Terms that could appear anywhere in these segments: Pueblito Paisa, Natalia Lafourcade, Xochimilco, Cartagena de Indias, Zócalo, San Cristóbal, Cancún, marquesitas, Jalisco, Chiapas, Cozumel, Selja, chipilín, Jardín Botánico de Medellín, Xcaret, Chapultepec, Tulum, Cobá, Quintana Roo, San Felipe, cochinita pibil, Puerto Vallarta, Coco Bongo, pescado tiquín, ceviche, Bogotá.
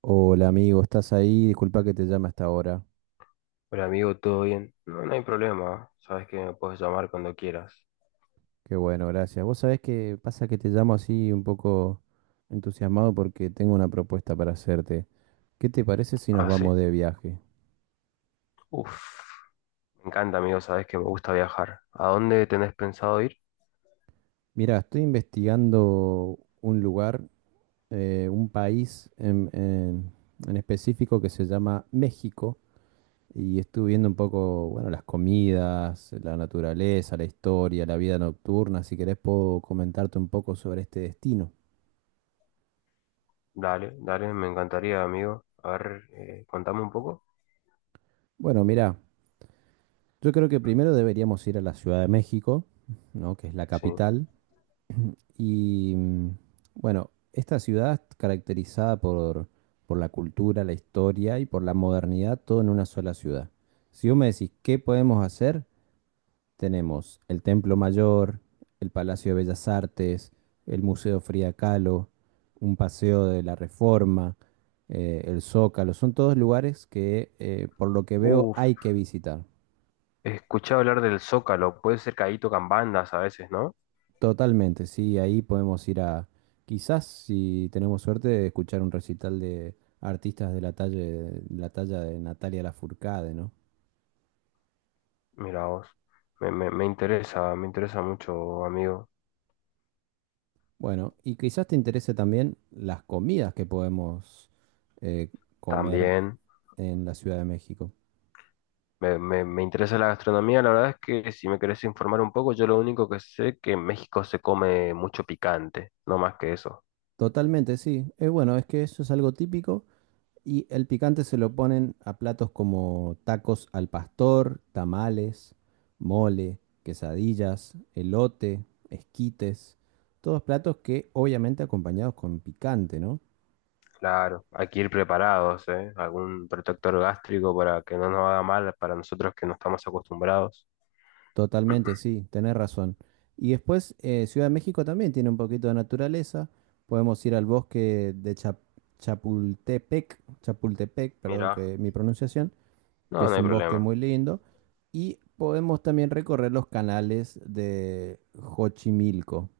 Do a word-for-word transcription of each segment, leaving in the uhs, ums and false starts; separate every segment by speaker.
Speaker 1: Hola amigo, ¿estás ahí? Disculpa que te llame hasta ahora.
Speaker 2: Hola amigo, ¿todo bien? No, no hay problema, sabes que me puedes llamar cuando quieras.
Speaker 1: Qué bueno, gracias. Vos sabés que pasa que te llamo así un poco entusiasmado porque tengo una propuesta para hacerte. ¿Qué te parece si nos
Speaker 2: Ah, sí.
Speaker 1: vamos de viaje?
Speaker 2: Uf, me encanta amigo, sabes que me gusta viajar. ¿A dónde tenés pensado ir?
Speaker 1: Mira, estoy investigando un lugar, eh, un país en, en- en específico que se llama México y estuve viendo un poco, bueno, las comidas, la naturaleza, la historia, la vida nocturna. Si querés puedo comentarte un poco sobre este destino.
Speaker 2: Dale, dale, me encantaría amigo. A ver, eh, contame un poco.
Speaker 1: Bueno, mira. Yo creo que primero deberíamos ir a la Ciudad de México, ¿no? Que es la
Speaker 2: Sí.
Speaker 1: capital. Y mm, bueno, esta ciudad es caracterizada por, por la cultura, la historia y por la modernidad, todo en una sola ciudad. Si vos me decís, ¿qué podemos hacer? Tenemos el Templo Mayor, el Palacio de Bellas Artes, el Museo Frida Kahlo, un paseo de la Reforma, eh, el Zócalo. Son todos lugares que, eh, por lo que veo,
Speaker 2: Uf,
Speaker 1: hay que visitar.
Speaker 2: escuché hablar del Zócalo, puede ser que ahí tocan bandas a veces, ¿no?
Speaker 1: Totalmente, sí, ahí podemos ir a, quizás si tenemos suerte, escuchar un recital de artistas de la talla de, la talla de Natalia Lafourcade, ¿no?
Speaker 2: Mira vos, me, me, me interesa, me interesa mucho amigo.
Speaker 1: Bueno, y quizás te interese también las comidas que podemos eh, comer
Speaker 2: También.
Speaker 1: en la Ciudad de México.
Speaker 2: Me, me- me interesa la gastronomía, la verdad es que si me querés informar un poco, yo lo único que sé es que en México se come mucho picante, no más que eso.
Speaker 1: Totalmente, sí. Es bueno, es que eso es algo típico. Y el picante se lo ponen a platos como tacos al pastor, tamales, mole, quesadillas, elote, esquites. Todos platos que obviamente acompañados con picante, ¿no?
Speaker 2: Claro, hay que ir preparados, ¿eh? Algún protector gástrico para que no nos haga mal para nosotros que no estamos acostumbrados.
Speaker 1: Totalmente, sí, tenés razón. Y después eh, Ciudad de México también tiene un poquito de naturaleza. Podemos ir al bosque de Chap- Chapultepec, Chapultepec, perdón
Speaker 2: Mira,
Speaker 1: que mi pronunciación, que
Speaker 2: no,
Speaker 1: es
Speaker 2: no hay
Speaker 1: un bosque
Speaker 2: problema.
Speaker 1: muy lindo, y podemos también recorrer los canales de Xochimilco,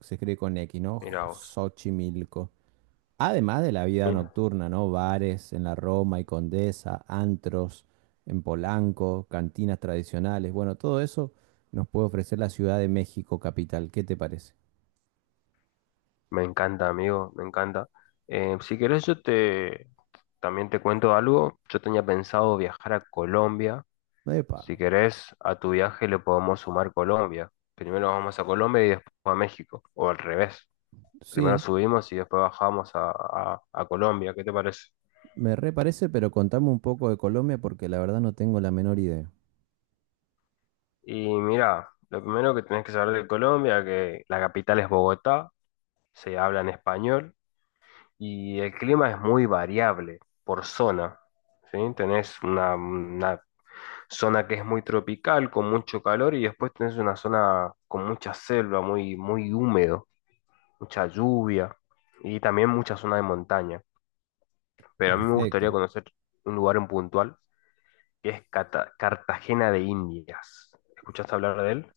Speaker 1: se escribe con X,
Speaker 2: Mira
Speaker 1: ¿no?
Speaker 2: vos.
Speaker 1: Xochimilco. Además de la vida
Speaker 2: Mira,
Speaker 1: nocturna, ¿no? Bares en la Roma y Condesa, antros en Polanco, cantinas tradicionales, bueno, todo eso nos puede ofrecer la Ciudad de México capital, ¿qué te parece?
Speaker 2: me encanta, amigo, me encanta. Eh, si querés, yo te también te cuento algo. Yo tenía pensado viajar a Colombia.
Speaker 1: Epa,
Speaker 2: Si querés, a tu viaje le podemos sumar Colombia. Primero vamos a Colombia y después a México, o al revés. Primero
Speaker 1: sí,
Speaker 2: subimos y después bajamos a, a- a Colombia, ¿qué te parece?
Speaker 1: me reparece, pero contame un poco de Colombia porque la verdad no tengo la menor idea.
Speaker 2: Y mira, lo primero que tenés que saber de Colombia, que la capital es Bogotá, se habla en español y el clima es muy variable por zona. ¿Sí? Tenés una, una zona que es muy tropical, con mucho calor, y después tenés una zona con mucha selva, muy, muy húmedo, mucha lluvia y también mucha zona de montaña. Pero a mí me gustaría
Speaker 1: Perfecto.
Speaker 2: conocer un lugar en puntual que es Cata- Cartagena de Indias. ¿Escuchaste hablar de él?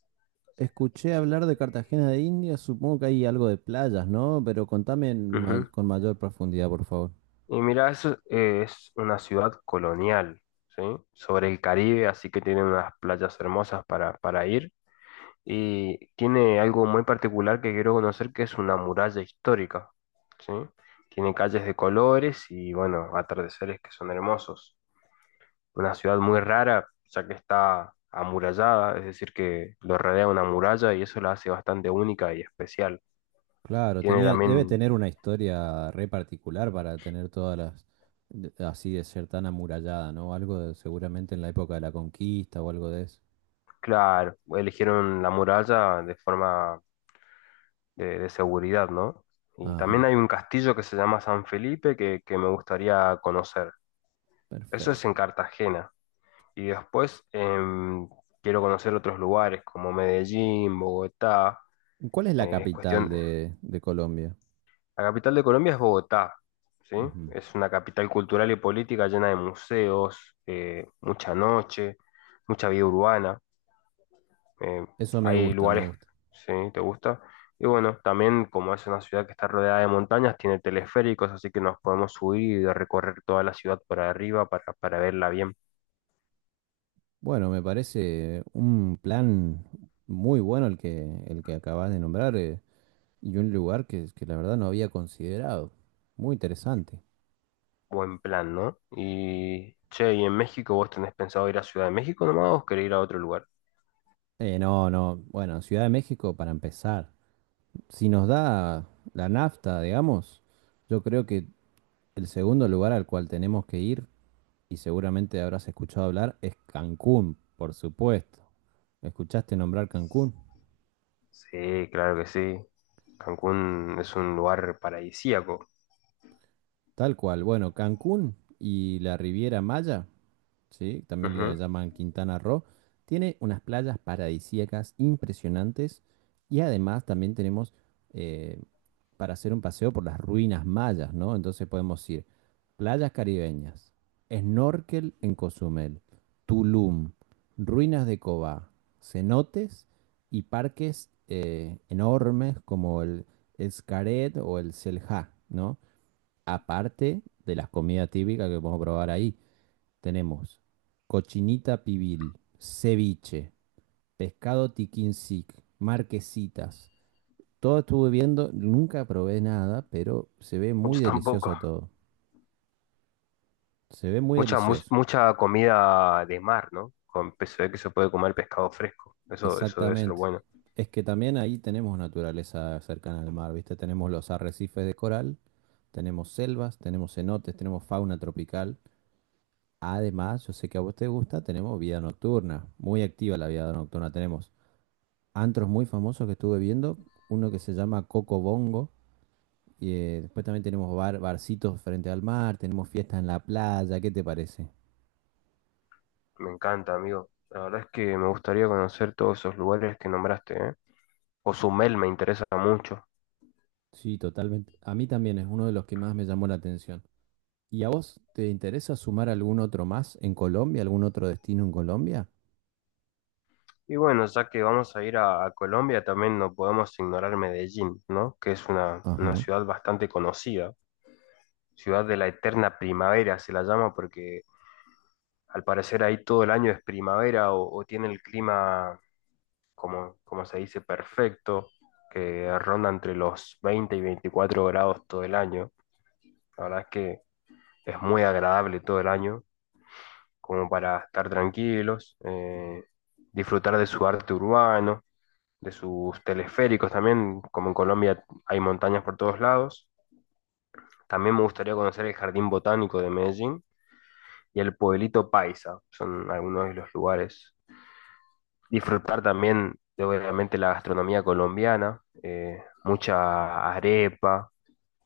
Speaker 1: Escuché hablar de Cartagena de Indias, supongo que hay algo de playas, ¿no? Pero contame en ma-
Speaker 2: Ujú.
Speaker 1: con mayor profundidad, por favor.
Speaker 2: Y mira, eso es una ciudad colonial, ¿sí? Sobre el Caribe, así que tiene unas playas hermosas para, para ir. Y tiene algo muy particular que quiero conocer, que es una muralla histórica, ¿sí? Tiene calles de colores y, bueno, atardeceres que son hermosos. Una ciudad muy rara, ya que está amurallada, es decir, que lo rodea una muralla y eso la hace bastante única y especial.
Speaker 1: Claro,
Speaker 2: Tiene
Speaker 1: tenía, debe
Speaker 2: también,
Speaker 1: tener una historia re particular para tener todas las, de- así de ser tan amurallada, ¿no? Algo de- seguramente en la época de la conquista o algo de eso.
Speaker 2: claro, eligieron la muralla de forma de, de seguridad, ¿no? Y también
Speaker 1: Ajá,
Speaker 2: hay un castillo que se llama San Felipe que, que me gustaría conocer. Eso es en
Speaker 1: perfecto.
Speaker 2: Cartagena. Y después em, quiero conocer otros lugares como Medellín, Bogotá.
Speaker 1: ¿Cuál es la
Speaker 2: Eh, es
Speaker 1: capital
Speaker 2: cuestión,
Speaker 1: de, de Colombia?
Speaker 2: la capital de Colombia es Bogotá, ¿sí?
Speaker 1: Ujú.
Speaker 2: Es una capital cultural y política llena de museos, eh, mucha noche, mucha vida urbana. eh,
Speaker 1: Eso me
Speaker 2: hay
Speaker 1: gusta, me
Speaker 2: lugares,
Speaker 1: gusta.
Speaker 2: ¿sí? ¿Te gusta? Y bueno, también como es una ciudad que está rodeada de montañas, tiene teleféricos, así que nos podemos subir y recorrer toda la ciudad por arriba para, para verla bien.
Speaker 1: Bueno, me parece un plan muy bueno el que, el que acabas de nombrar. eh. Y un lugar que, que la verdad no había considerado. Muy interesante.
Speaker 2: Buen plan, ¿no? Y, che, ¿y en México vos tenés pensado ir a Ciudad de México nomás o querés ir a otro lugar?
Speaker 1: Eh, no, no. Bueno, Ciudad de México para empezar. Si nos da la nafta, digamos, yo creo que el segundo lugar al cual tenemos que ir, y seguramente habrás escuchado hablar, es Cancún, por supuesto. ¿Escuchaste nombrar Cancún?
Speaker 2: Sí, claro que sí. Cancún es un lugar paradisíaco.
Speaker 1: Tal cual. Bueno, Cancún y la Riviera Maya, ¿sí? También le
Speaker 2: Ujú.
Speaker 1: llaman Quintana Roo. Tiene unas playas paradisíacas impresionantes y además también tenemos eh, para hacer un paseo por las ruinas mayas, ¿no? Entonces podemos ir playas caribeñas, snorkel en Cozumel, Tulum, ruinas de Cobá, cenotes y parques eh, enormes como el Xcaret o el Selja, ¿no? Aparte de las comidas típicas que podemos probar ahí. Tenemos cochinita pibil, ceviche, pescado tiquín marquesitas. Todo estuve viendo, nunca probé nada, pero se ve muy
Speaker 2: Muchos tampoco.
Speaker 1: delicioso todo. Se ve muy
Speaker 2: Mucha, mu-
Speaker 1: delicioso.
Speaker 2: mucha comida de mar, ¿no? Con se ve que se puede comer pescado fresco. Eso, eso debe ser
Speaker 1: Exactamente.
Speaker 2: bueno.
Speaker 1: Es que también ahí tenemos naturaleza cercana al mar, ¿viste? Tenemos los arrecifes de coral, tenemos selvas, tenemos cenotes, tenemos fauna tropical. Además, yo sé que a vos te gusta, tenemos vida nocturna, muy activa la vida nocturna. Tenemos antros muy famosos que estuve viendo, uno que se llama Coco Bongo, y eh, después también tenemos bar, barcitos frente al mar, tenemos fiestas en la playa, ¿qué te parece?
Speaker 2: Me encanta, amigo. La verdad es que me gustaría conocer todos esos lugares que nombraste, ¿eh? Cozumel me interesa mucho.
Speaker 1: Sí, totalmente. A mí también es uno de los que más me llamó la atención. ¿Y a vos te interesa sumar algún otro más en Colombia, algún otro destino en Colombia?
Speaker 2: Y bueno, ya que vamos a ir a, a Colombia, también no podemos ignorar Medellín, ¿no? Que es una, una
Speaker 1: Ajá,
Speaker 2: ciudad bastante conocida. Ciudad de la eterna primavera se la llama porque al parecer ahí todo el año es primavera o, o tiene el clima, como, como se dice, perfecto, que ronda entre los veinte y veinticuatro grados todo el año. La verdad es que es muy agradable todo el año, como para estar tranquilos, eh, disfrutar de su arte urbano, de sus teleféricos también, como en Colombia hay montañas por todos lados. También me gustaría conocer el Jardín Botánico de Medellín y el Pueblito Paisa, son algunos de los lugares, disfrutar también de obviamente la gastronomía colombiana, eh, mucha arepa,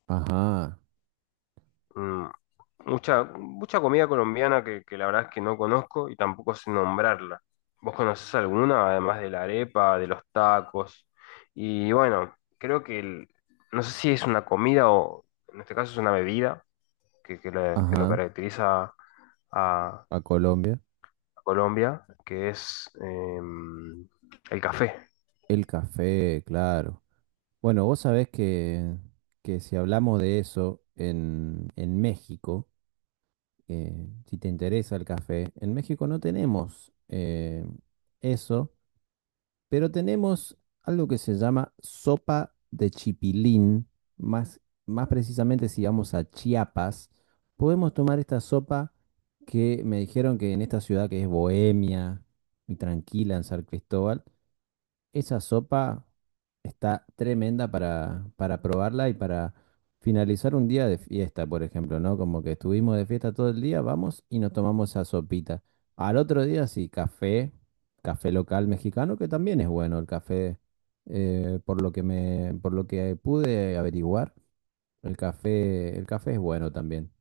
Speaker 1: ajá,
Speaker 2: mm, mucha, mucha comida colombiana que, que la verdad es que no conozco y tampoco sé nombrarla. ¿Vos conocés alguna, además de la arepa, de los tacos? Y bueno, creo que el- no sé si es una comida o en este caso es una bebida que, que la- que lo
Speaker 1: ajá,
Speaker 2: caracteriza a
Speaker 1: a Colombia.
Speaker 2: Colombia, que es em, el café.
Speaker 1: El café, claro. Bueno, vos sabés que, que si hablamos de eso en, en México, que si te interesa el café, en México no tenemos eh, eso, pero tenemos algo que se llama sopa de chipilín, más, más precisamente si vamos a Chiapas, podemos tomar esta sopa que me dijeron que en esta ciudad que es bohemia y tranquila en San Cristóbal, esa sopa está tremenda para, para probarla y para finalizar un día de fiesta, por ejemplo, ¿no? Como que estuvimos de fiesta todo el día, vamos y nos tomamos esa sopita. Al otro día sí, café, café local mexicano, que también es bueno el café, eh, por lo que me, por lo que pude averiguar, el café, el café es bueno también.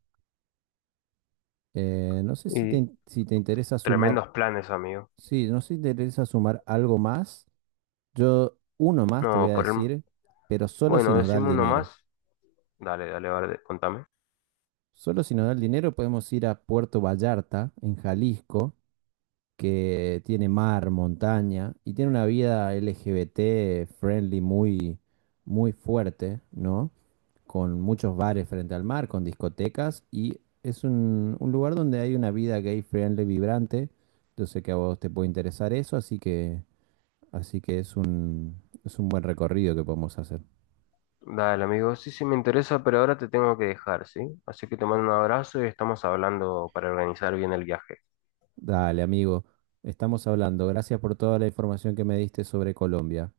Speaker 1: Eh, no sé si te,
Speaker 2: Y
Speaker 1: in- si te interesa sumar,
Speaker 2: tremendos planes, amigo.
Speaker 1: sí, no sé si te interesa sumar algo más. Yo uno más te voy
Speaker 2: No,
Speaker 1: a
Speaker 2: por el...
Speaker 1: decir, pero solo si
Speaker 2: Bueno,
Speaker 1: nos da el
Speaker 2: decime uno
Speaker 1: dinero.
Speaker 2: más. Dale, dale, vale, contame.
Speaker 1: Solo si nos da el dinero podemos ir a Puerto Vallarta, en Jalisco, que tiene mar, montaña y tiene una vida L G B T friendly muy, muy fuerte, ¿no? Con muchos bares frente al mar, con discotecas y es un, un lugar donde hay una vida gay friendly vibrante. Yo sé que a vos te puede interesar eso, así que, así que es un, es un buen recorrido que podemos hacer.
Speaker 2: Dale, amigo. Sí, sí, me interesa, pero ahora te tengo que dejar, ¿sí? Así que te mando un abrazo y estamos hablando para organizar bien el viaje.
Speaker 1: Dale, amigo. Estamos hablando. Gracias por toda la información que me diste sobre Colombia.